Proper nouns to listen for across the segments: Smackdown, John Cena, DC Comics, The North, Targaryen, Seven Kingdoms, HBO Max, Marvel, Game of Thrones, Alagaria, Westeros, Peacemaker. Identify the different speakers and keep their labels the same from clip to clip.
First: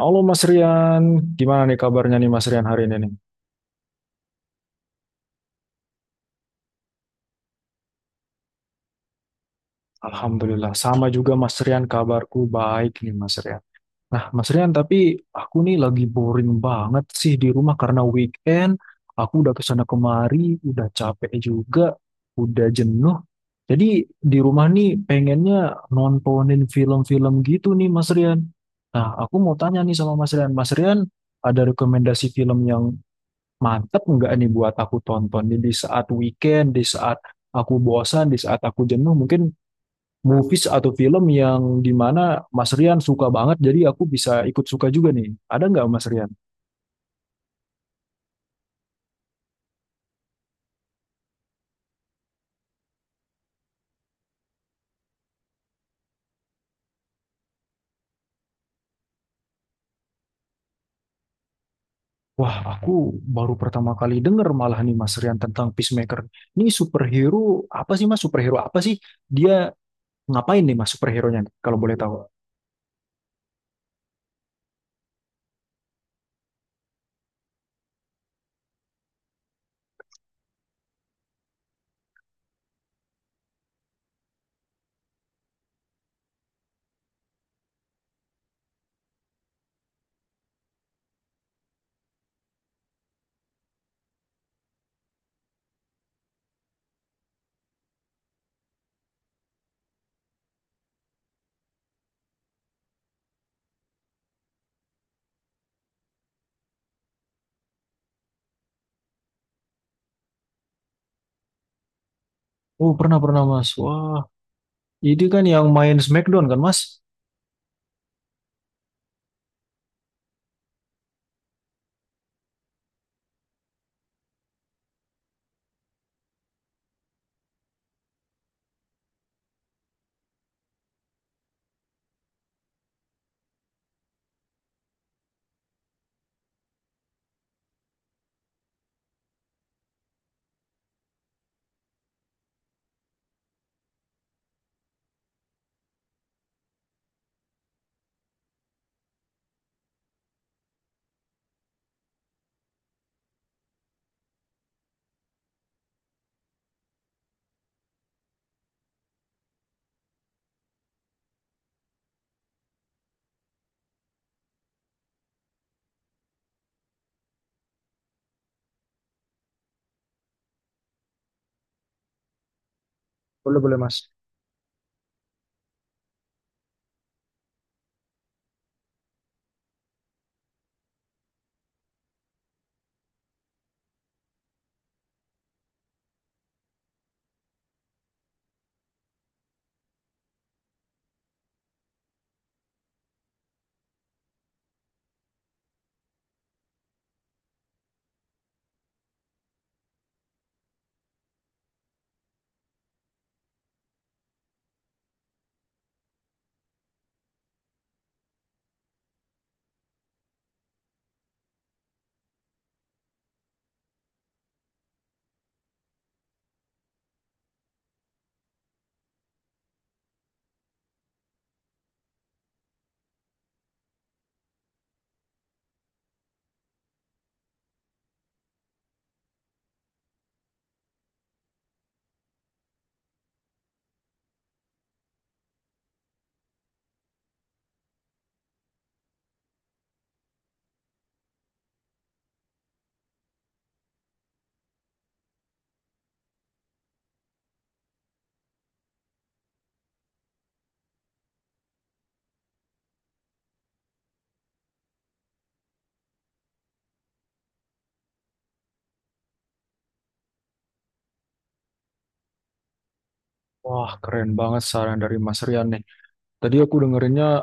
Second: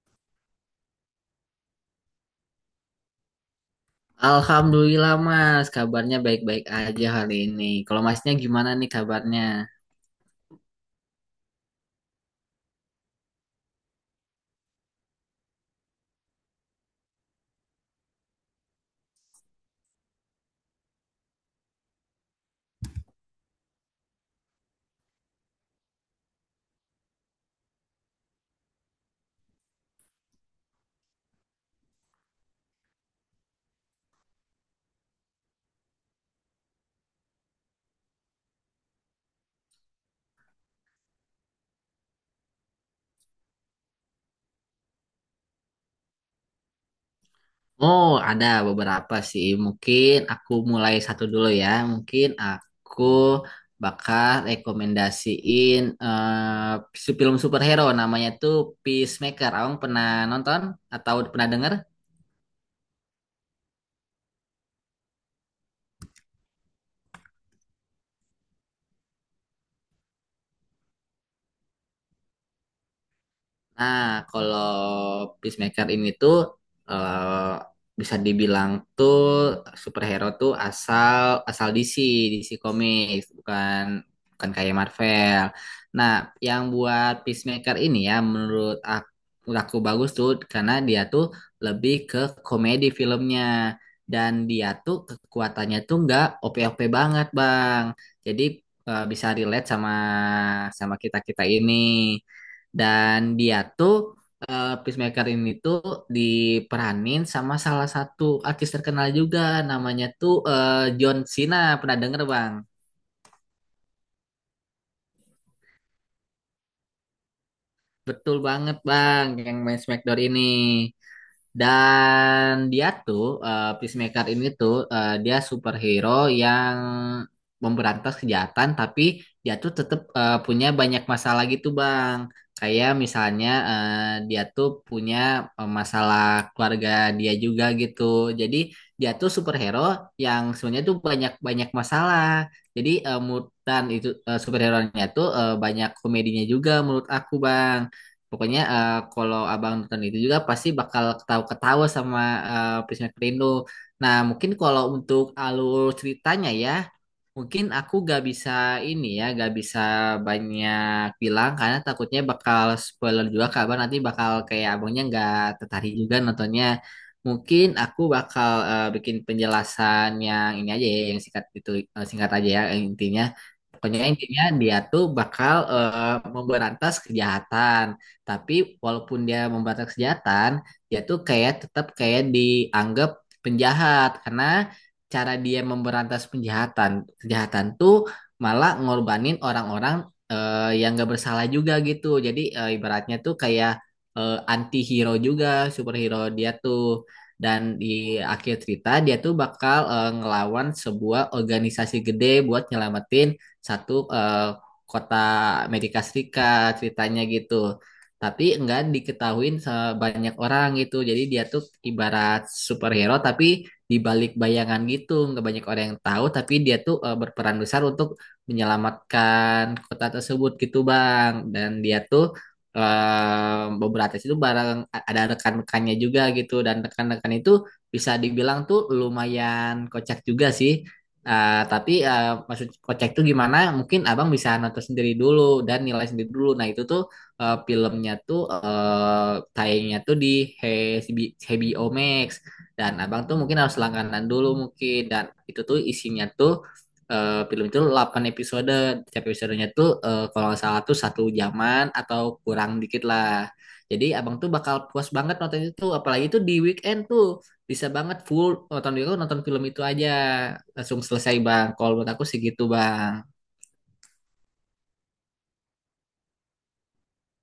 Speaker 1: Halo Mas Rian, gimana nih kabarnya nih Mas Rian hari ini nih?
Speaker 2: Alhamdulillah Mas, kabarnya baik-baik aja hari ini. Kalau Masnya gimana nih kabarnya?
Speaker 1: Alhamdulillah, sama juga Mas Rian kabarku baik nih Mas Rian. Nah Mas Rian, tapi aku nih lagi boring banget sih di rumah karena weekend, aku udah kesana kemari, udah capek juga, udah jenuh. Jadi di rumah nih pengennya nontonin film-film gitu nih Mas Rian. Nah aku mau tanya nih sama Mas Rian, Mas Rian ada rekomendasi film yang mantep nggak nih buat aku tonton. Jadi di saat weekend, di saat aku bosan, di saat aku jenuh, mungkin movies atau film yang dimana Mas Rian suka banget, jadi aku bisa ikut suka juga nih. Ada nggak Mas Rian?
Speaker 2: Oh, ada beberapa sih. Mungkin aku mulai satu dulu ya. Mungkin aku bakal rekomendasiin si film superhero namanya tuh Peacemaker. Abang pernah nonton atau pernah denger?
Speaker 1: Wah, aku baru pertama kali denger malah nih Mas Rian tentang Peacemaker. Ini superhero apa sih Mas? Superhero apa sih? Dia ngapain nih Mas superhero-nya nih, kalau boleh tahu?
Speaker 2: Nah, kalau Peacemaker ini tuh eh, bisa dibilang tuh superhero tuh asal asal DC, DC Comics, bukan bukan kayak Marvel. Nah, yang buat Peacemaker ini ya menurut aku, bagus tuh karena dia tuh lebih ke komedi filmnya dan dia tuh kekuatannya tuh nggak OP-OP banget, Bang. Jadi bisa relate sama sama kita-kita ini. Dan dia tuh Peacemaker ini tuh diperanin sama salah satu artis terkenal juga namanya tuh John Cena. Pernah denger, Bang?
Speaker 1: Oh, pernah-pernah Mas. Wah, ini kan yang main Smackdown kan Mas?
Speaker 2: Betul banget, Bang, yang main Smackdown ini. Dan dia tuh Peacemaker ini tuh dia superhero yang memberantas kejahatan tapi dia tuh tetap punya banyak masalah gitu Bang. Kayak misalnya dia tuh punya masalah keluarga dia juga gitu. Jadi dia tuh superhero yang sebenarnya tuh banyak-banyak masalah. Jadi dan itu superhero-nya tuh banyak komedinya juga menurut aku Bang. Pokoknya kalau abang nonton itu juga pasti bakal ketawa-ketawa sama Peacemaker Rindu. Nah mungkin kalau untuk alur ceritanya ya, mungkin aku gak bisa ini ya, gak bisa banyak bilang karena takutnya bakal spoiler juga kabar nanti bakal kayak abangnya nggak tertarik juga nontonnya. Mungkin aku bakal bikin penjelasan yang ini aja ya, yang singkat itu singkat aja ya yang intinya.
Speaker 1: Boleh-boleh
Speaker 2: Pokoknya
Speaker 1: Mas.
Speaker 2: intinya dia tuh bakal memberantas kejahatan. Tapi walaupun dia memberantas kejahatan, dia tuh kayak tetap kayak dianggap penjahat karena cara dia memberantas penjahatan kejahatan tuh malah ngorbanin orang-orang yang gak bersalah juga gitu. Jadi ibaratnya tuh kayak anti hero juga superhero dia tuh. Dan di akhir cerita dia tuh bakal ngelawan sebuah organisasi gede buat nyelamatin satu kota Amerika Serikat ceritanya gitu, tapi enggak diketahuin sebanyak orang gitu. Jadi dia tuh ibarat superhero tapi di balik bayangan gitu, nggak banyak orang yang tahu tapi dia tuh berperan besar untuk menyelamatkan kota tersebut gitu bang. Dan dia tuh beberapa artis itu bareng, ada rekan-rekannya juga gitu dan rekan-rekan itu bisa dibilang tuh lumayan kocak juga sih. Tapi maksud kocak tuh gimana mungkin abang bisa nonton sendiri dulu dan nilai sendiri dulu. Nah itu tuh filmnya tuh tayangnya tuh di He- HBO Max dan abang tuh mungkin harus langganan dulu mungkin. Dan itu tuh isinya tuh film itu 8 episode. Setiap episodenya tuh kalau nggak salah tuh satu jaman atau kurang dikit lah. Jadi abang tuh bakal puas banget nonton itu. Apalagi tuh di weekend tuh bisa banget full nonton dulu nonton film itu aja langsung selesai bang. Kalau menurut aku sih gitu bang.
Speaker 1: Wah, keren banget saran dari Mas Rian nih. Tadi aku dengerinnya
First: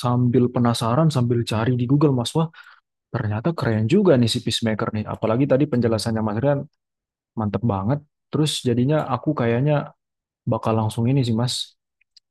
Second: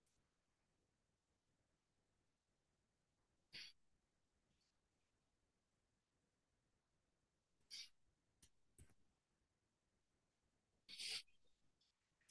Speaker 1: sambil penasaran, sambil cari di Google, Mas. Wah, ternyata keren juga nih si Peacemaker nih. Apalagi tadi penjelasannya Mas Rian mantep banget. Terus jadinya aku kayaknya bakal langsung ini sih, Mas.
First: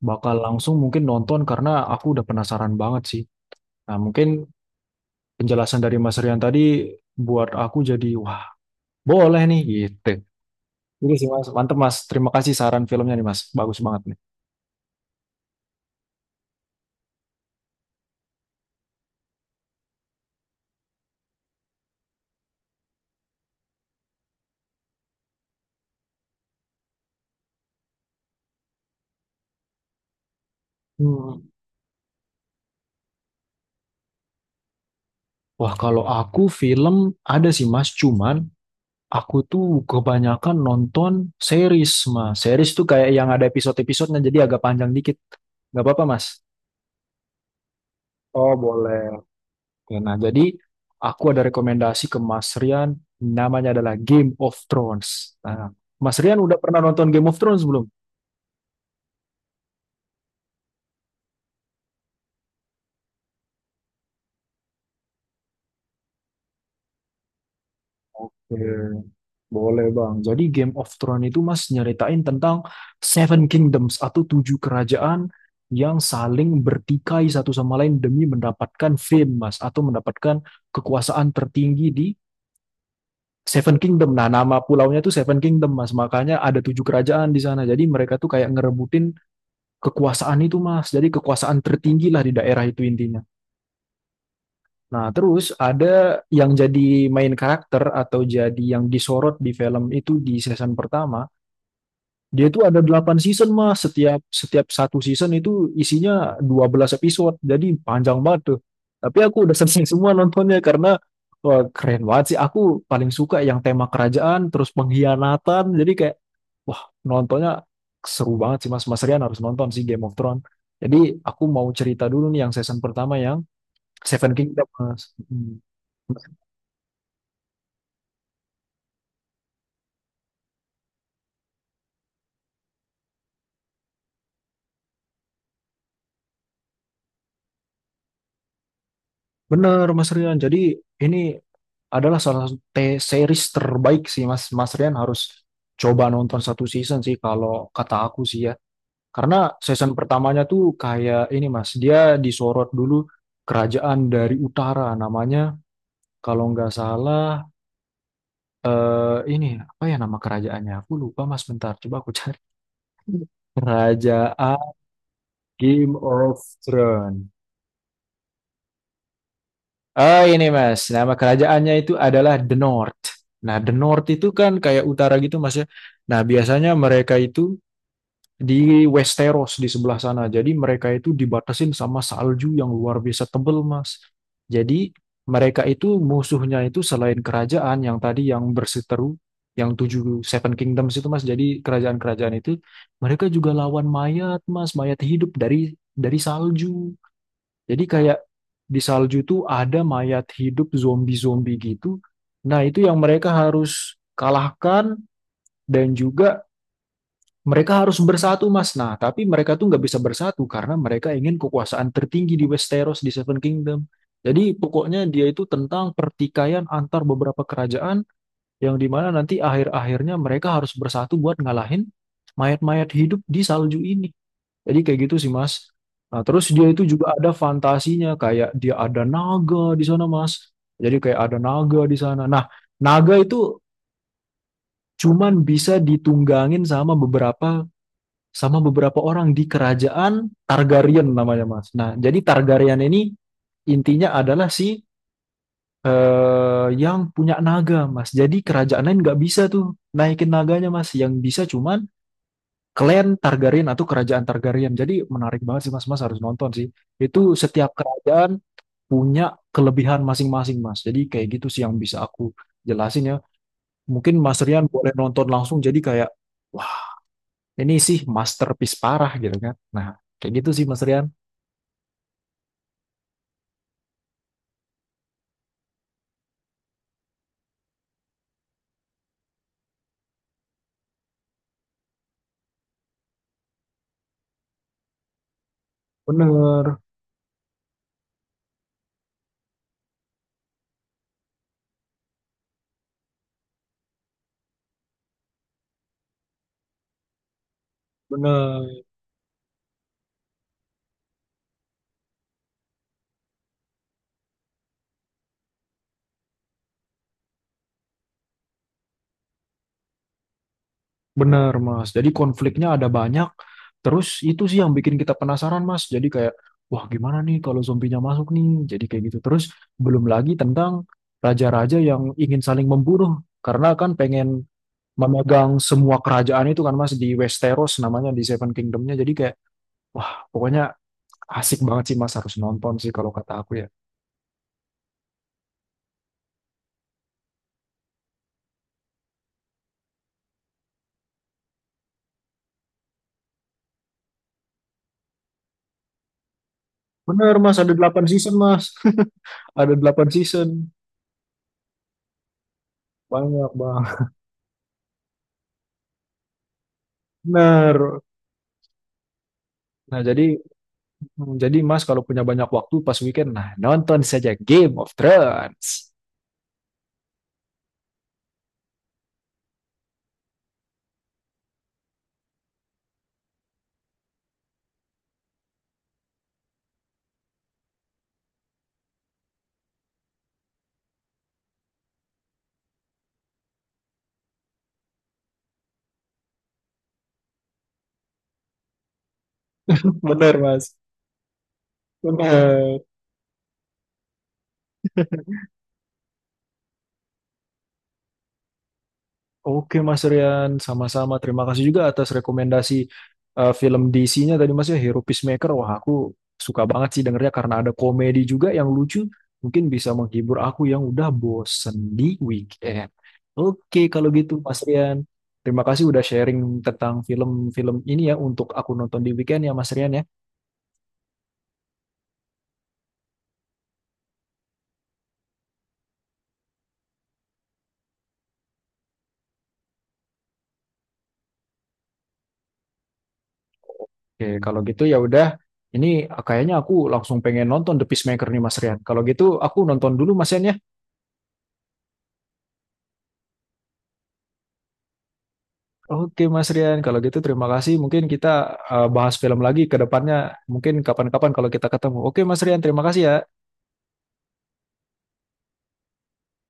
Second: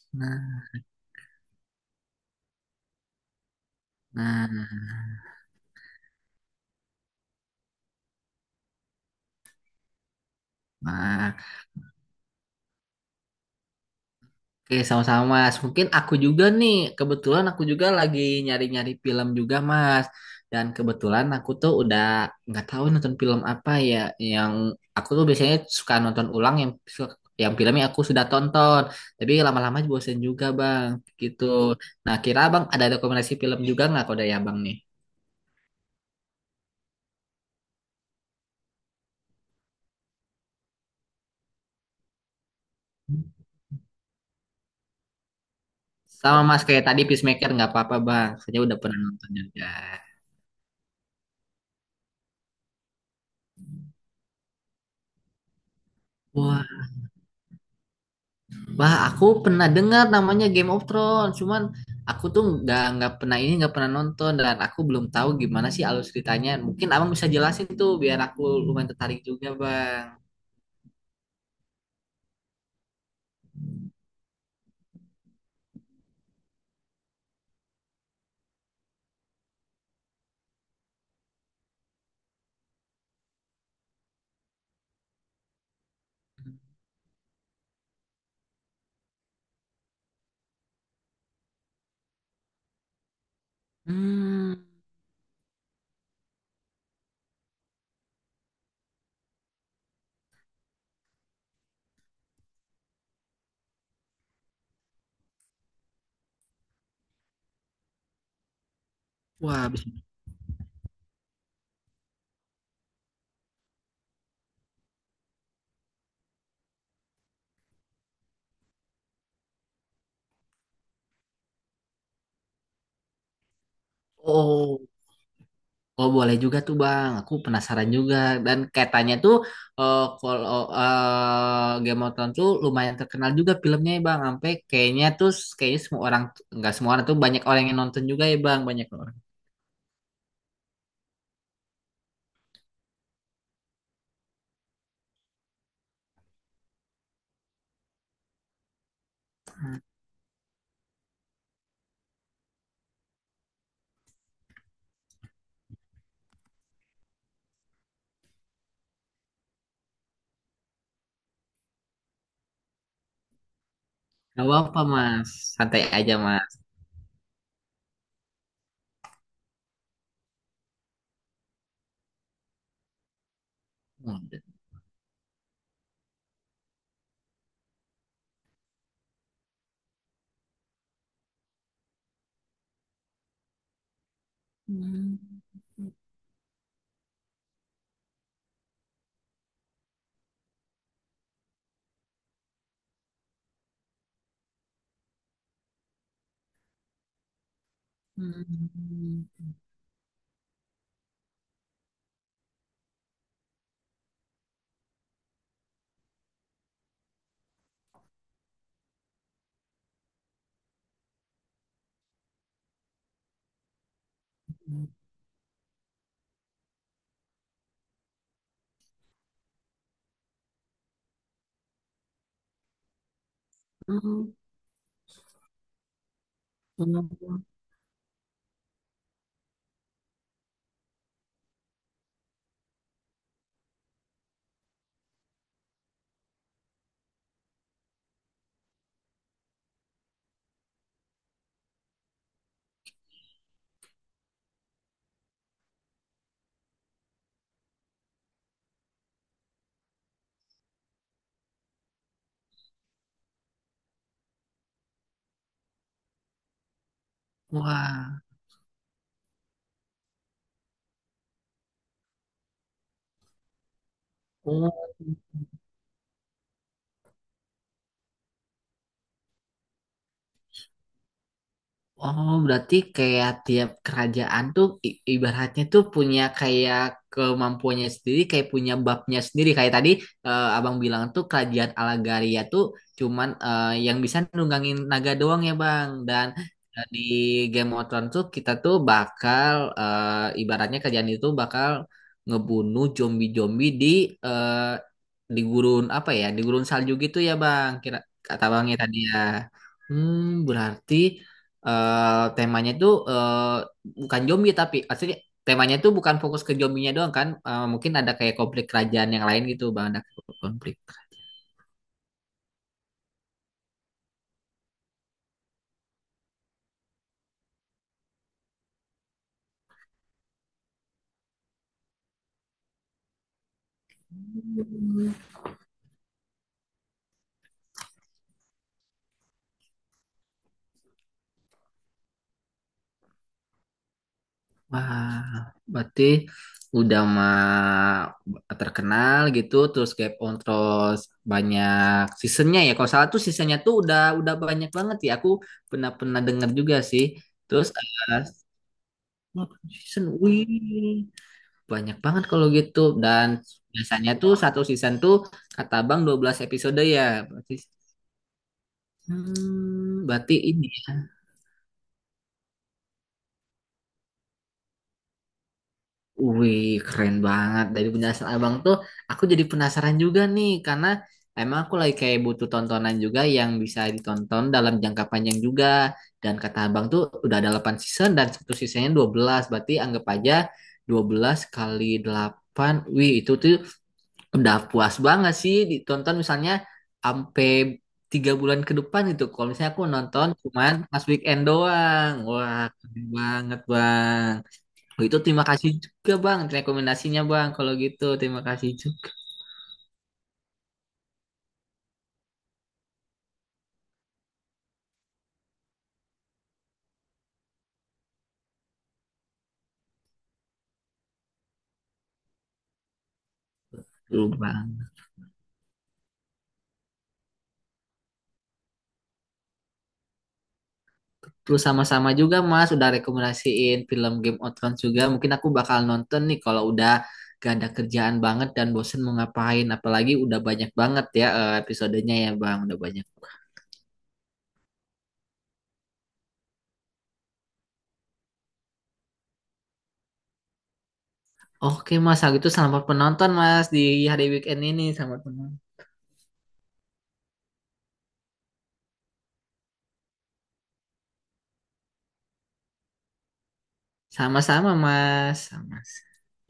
Speaker 1: Bakal
Speaker 2: Nah,
Speaker 1: langsung mungkin nonton karena aku udah penasaran banget sih. Nah, mungkin
Speaker 2: nah,
Speaker 1: penjelasan dari Mas Rian tadi buat aku jadi, wah, boleh nih gitu. Ini sih,
Speaker 2: nah.
Speaker 1: Mas. Mantep, Mas. Terima kasih saran filmnya nih, Mas. Bagus banget nih.
Speaker 2: Oke, sama-sama Mas. Mungkin aku juga nih, kebetulan aku juga lagi nyari-nyari film juga Mas. Dan kebetulan aku tuh udah nggak tahu nonton film apa ya yang aku tuh biasanya suka nonton ulang yang filmnya aku sudah tonton. Tapi lama-lama bosen juga Bang,
Speaker 1: Hmm.
Speaker 2: gitu. Nah, kira Bang ada rekomendasi film juga nggak kode ya Bang nih?
Speaker 1: Wah, kalau aku film ada sih, Mas. Cuman aku tuh kebanyakan nonton series, Mas. Series tuh kayak yang ada episode-episodenya, jadi agak panjang dikit. Nggak apa-apa,
Speaker 2: Sama
Speaker 1: Mas.
Speaker 2: Mas kayak tadi Peacemaker nggak apa-apa Bang,
Speaker 1: Oh,
Speaker 2: saya udah pernah
Speaker 1: boleh.
Speaker 2: nonton juga.
Speaker 1: Oke, nah, jadi aku ada rekomendasi ke Mas Rian, namanya adalah Game of Thrones. Nah, Mas Rian udah
Speaker 2: Wah,
Speaker 1: pernah nonton Game of Thrones belum?
Speaker 2: Wah, aku pernah dengar namanya Game of Thrones, cuman aku tuh nggak pernah ini nggak pernah nonton dan aku belum tahu gimana sih alur ceritanya. Mungkin abang bisa jelasin tuh biar aku
Speaker 1: Oke,
Speaker 2: lumayan tertarik juga,
Speaker 1: boleh Bang.
Speaker 2: bang.
Speaker 1: Jadi Game of Thrones itu Mas nyeritain tentang Seven Kingdoms atau tujuh kerajaan yang saling bertikai satu sama lain demi mendapatkan fame Mas, atau mendapatkan kekuasaan tertinggi di Seven Kingdom. Nah, nama pulaunya itu Seven Kingdom Mas. Makanya ada tujuh kerajaan di sana. Jadi mereka tuh kayak ngerebutin kekuasaan itu Mas. Jadi kekuasaan tertinggi lah di daerah itu intinya.
Speaker 2: Hmm,
Speaker 1: Nah, terus ada yang jadi main karakter atau jadi yang disorot di film itu di season pertama. Dia itu ada 8 season, Mas. Setiap setiap satu season itu isinya 12 episode. Jadi panjang banget tuh. Tapi aku udah
Speaker 2: wah, habis
Speaker 1: selesai semua nontonnya karena, wah, keren banget sih. Aku paling suka yang tema kerajaan, terus pengkhianatan. Jadi kayak, wah, nontonnya seru banget sih, Mas. Mas Rian harus nonton sih Game of Thrones. Jadi aku mau cerita dulu nih yang season pertama yang Seven Kingdom,
Speaker 2: oh,
Speaker 1: Mas. Hmm.
Speaker 2: oh boleh juga tuh bang. Aku penasaran juga dan katanya tuh kalau Game of Thrones tuh lumayan terkenal juga filmnya ya bang. Sampai kayaknya tuh kayaknya semua orang, nggak semua orang tuh banyak orang yang nonton juga ya bang, banyak orang.
Speaker 1: Bener, Mas Rian. Jadi ini adalah salah satu series terbaik sih, Mas. Mas Rian harus coba nonton satu season sih kalau kata aku sih ya. Karena season pertamanya tuh kayak ini, Mas. Dia disorot dulu kerajaan dari utara namanya, kalau nggak salah, eh ini apa ya nama kerajaannya? Aku lupa, Mas. Bentar, coba aku cari.
Speaker 2: Gak
Speaker 1: Kerajaan
Speaker 2: apa-apa mas, santai
Speaker 1: Game
Speaker 2: aja
Speaker 1: of
Speaker 2: mas.
Speaker 1: Thrones. Oh ini Mas, nama kerajaannya itu adalah The North. Nah, The North itu
Speaker 2: Hmm.
Speaker 1: kan kayak utara gitu Mas ya. Nah, biasanya mereka itu di Westeros di sebelah sana. Jadi mereka itu dibatasin sama salju yang luar biasa tebel Mas. Jadi
Speaker 2: Hmm.
Speaker 1: mereka itu musuhnya itu selain kerajaan yang tadi yang berseteru, yang tujuh Seven Kingdoms itu Mas. Jadi kerajaan-kerajaan itu mereka juga lawan mayat Mas, mayat hidup dari salju. Jadi kayak di salju
Speaker 2: Hmm.
Speaker 1: tuh ada mayat hidup zombie-zombie gitu. Nah, itu yang mereka harus kalahkan, dan juga mereka harus bersatu, Mas. Nah, tapi mereka tuh nggak bisa bersatu karena mereka ingin kekuasaan tertinggi di Westeros, di Seven Kingdom. Jadi pokoknya dia itu tentang pertikaian antar beberapa kerajaan yang dimana nanti akhir-akhirnya mereka harus bersatu buat ngalahin mayat-mayat hidup di salju ini.
Speaker 2: Hmm.
Speaker 1: Jadi kayak gitu sih Mas. Nah, terus dia itu juga ada
Speaker 2: Hmm.
Speaker 1: fantasinya, kayak dia ada naga di sana Mas. Jadi kayak ada naga di sana. Nah, naga itu cuman bisa ditunggangin sama beberapa orang di kerajaan Targaryen namanya Mas. Nah, jadi Targaryen ini intinya adalah si yang punya naga Mas. Jadi kerajaan lain nggak bisa tuh naikin naganya Mas. Yang bisa cuman Klan Targaryen atau Kerajaan Targaryen. Jadi menarik banget sih Mas, Mas harus nonton sih. Itu setiap
Speaker 2: Wah,
Speaker 1: kerajaan punya kelebihan masing-masing Mas. Jadi kayak gitu sih yang bisa aku jelasin ya. Mungkin Mas Rian
Speaker 2: oh,
Speaker 1: boleh nonton langsung jadi kayak, wah, ini sih masterpiece parah gitu kan. Nah, kayak gitu sih Mas Rian.
Speaker 2: oh, berarti kayak tiap kerajaan tuh ibaratnya tuh punya kayak kemampuannya sendiri, kayak punya babnya sendiri. Kayak tadi abang bilang tuh kerajaan Alagaria tuh cuman yang bisa nunggangin naga doang ya bang. Dan
Speaker 1: Bener,
Speaker 2: di Game of Thrones tuh kita tuh bakal ibaratnya kerajaan itu bakal ngebunuh zombie-zombie eh, di gurun apa ya, di gurun salju gitu ya bang. Kira kata abangnya
Speaker 1: bener.
Speaker 2: tadi ya. Hmm, berarti temanya itu bukan zombie tapi aslinya temanya itu bukan fokus ke zombinya doang kan. Mungkin ada kayak konflik kerajaan yang lain gitu bang, ada konflik.
Speaker 1: Bener, Mas. Jadi konfliknya ada banyak. Terus itu sih yang bikin kita penasaran, Mas. Jadi kayak, wah, gimana nih kalau zombinya masuk nih? Jadi kayak gitu. Terus belum lagi tentang raja-raja yang ingin saling membunuh. Karena kan pengen
Speaker 2: Hmm.
Speaker 1: memegang semua kerajaan itu kan, Mas, di Westeros namanya, di Seven Kingdomnya. Jadi kayak, wah, pokoknya asik banget sih, Mas. Harus nonton sih kalau kata aku ya.
Speaker 2: Wah berarti udah mah terkenal gitu terus Game on terus banyak seasonnya ya kalau salah tuh seasonnya tuh udah banyak banget ya aku pernah pernah dengar juga sih.
Speaker 1: Bener, Mas.
Speaker 2: Terus
Speaker 1: Ada delapan season, Mas.
Speaker 2: delapan
Speaker 1: Ada
Speaker 2: season
Speaker 1: 8
Speaker 2: wih.
Speaker 1: season.
Speaker 2: Banyak banget kalau gitu. Dan
Speaker 1: Banyak, Bang.
Speaker 2: biasanya tuh satu season tuh kata Bang 12 episode ya. Berarti,
Speaker 1: Bener. Nah,
Speaker 2: hmm,
Speaker 1: jadi
Speaker 2: berarti ini ya.
Speaker 1: Hmm, Jadi Mas kalau punya banyak waktu pas weekend, nah nonton saja Game of Thrones.
Speaker 2: Wih, keren banget. Dari penjelasan Abang tuh aku jadi penasaran juga nih karena emang aku lagi kayak butuh tontonan juga yang bisa ditonton dalam jangka panjang juga. Dan kata Abang tuh udah ada 8 season dan satu seasonnya 12. Berarti anggap aja 12 kali 8. Wih, itu tuh udah puas banget sih ditonton misalnya sampai 3 bulan ke depan itu, kalau misalnya aku nonton
Speaker 1: Benar,
Speaker 2: cuman
Speaker 1: Mas.
Speaker 2: pas weekend doang. Wah
Speaker 1: Benar.
Speaker 2: keren banget bang. Oh, itu terima kasih juga bang rekomendasinya bang. Kalau gitu terima kasih juga.
Speaker 1: Oke Mas Rian, sama-sama. Terima kasih juga atas rekomendasi film DC-nya tadi Mas ya, Hero Peacemaker. Wah aku suka banget sih dengernya karena ada komedi juga yang lucu. Mungkin bisa menghibur aku yang udah bosen di weekend. Oke kalau
Speaker 2: Tuh,
Speaker 1: gitu Mas
Speaker 2: bang,
Speaker 1: Rian, terima kasih udah sharing tentang film-film ini ya untuk aku nonton di weekend ya Mas Rian ya.
Speaker 2: terus sama-sama juga mas udah rekomendasiin film Game of Thrones juga. Mungkin aku bakal nonton nih kalau udah gak ada kerjaan banget dan bosen mau ngapain. Apalagi udah banyak banget ya, episodenya ya bang udah banyak.
Speaker 1: Oke, kalau gitu ya udah. Ini kayaknya aku langsung pengen nonton The Peacemaker nih Mas Rian. Kalau gitu aku nonton dulu Mas Rian ya.
Speaker 2: Oke Mas, kalau gitu selamat penonton Mas di hari weekend ini. Selamat penonton.
Speaker 1: Oke Mas Rian, kalau gitu terima kasih. Mungkin kita bahas film lagi ke depannya. Mungkin kapan-kapan kalau kita ketemu. Oke Mas Rian, terima kasih ya.
Speaker 2: Sama-sama Mas. Sama.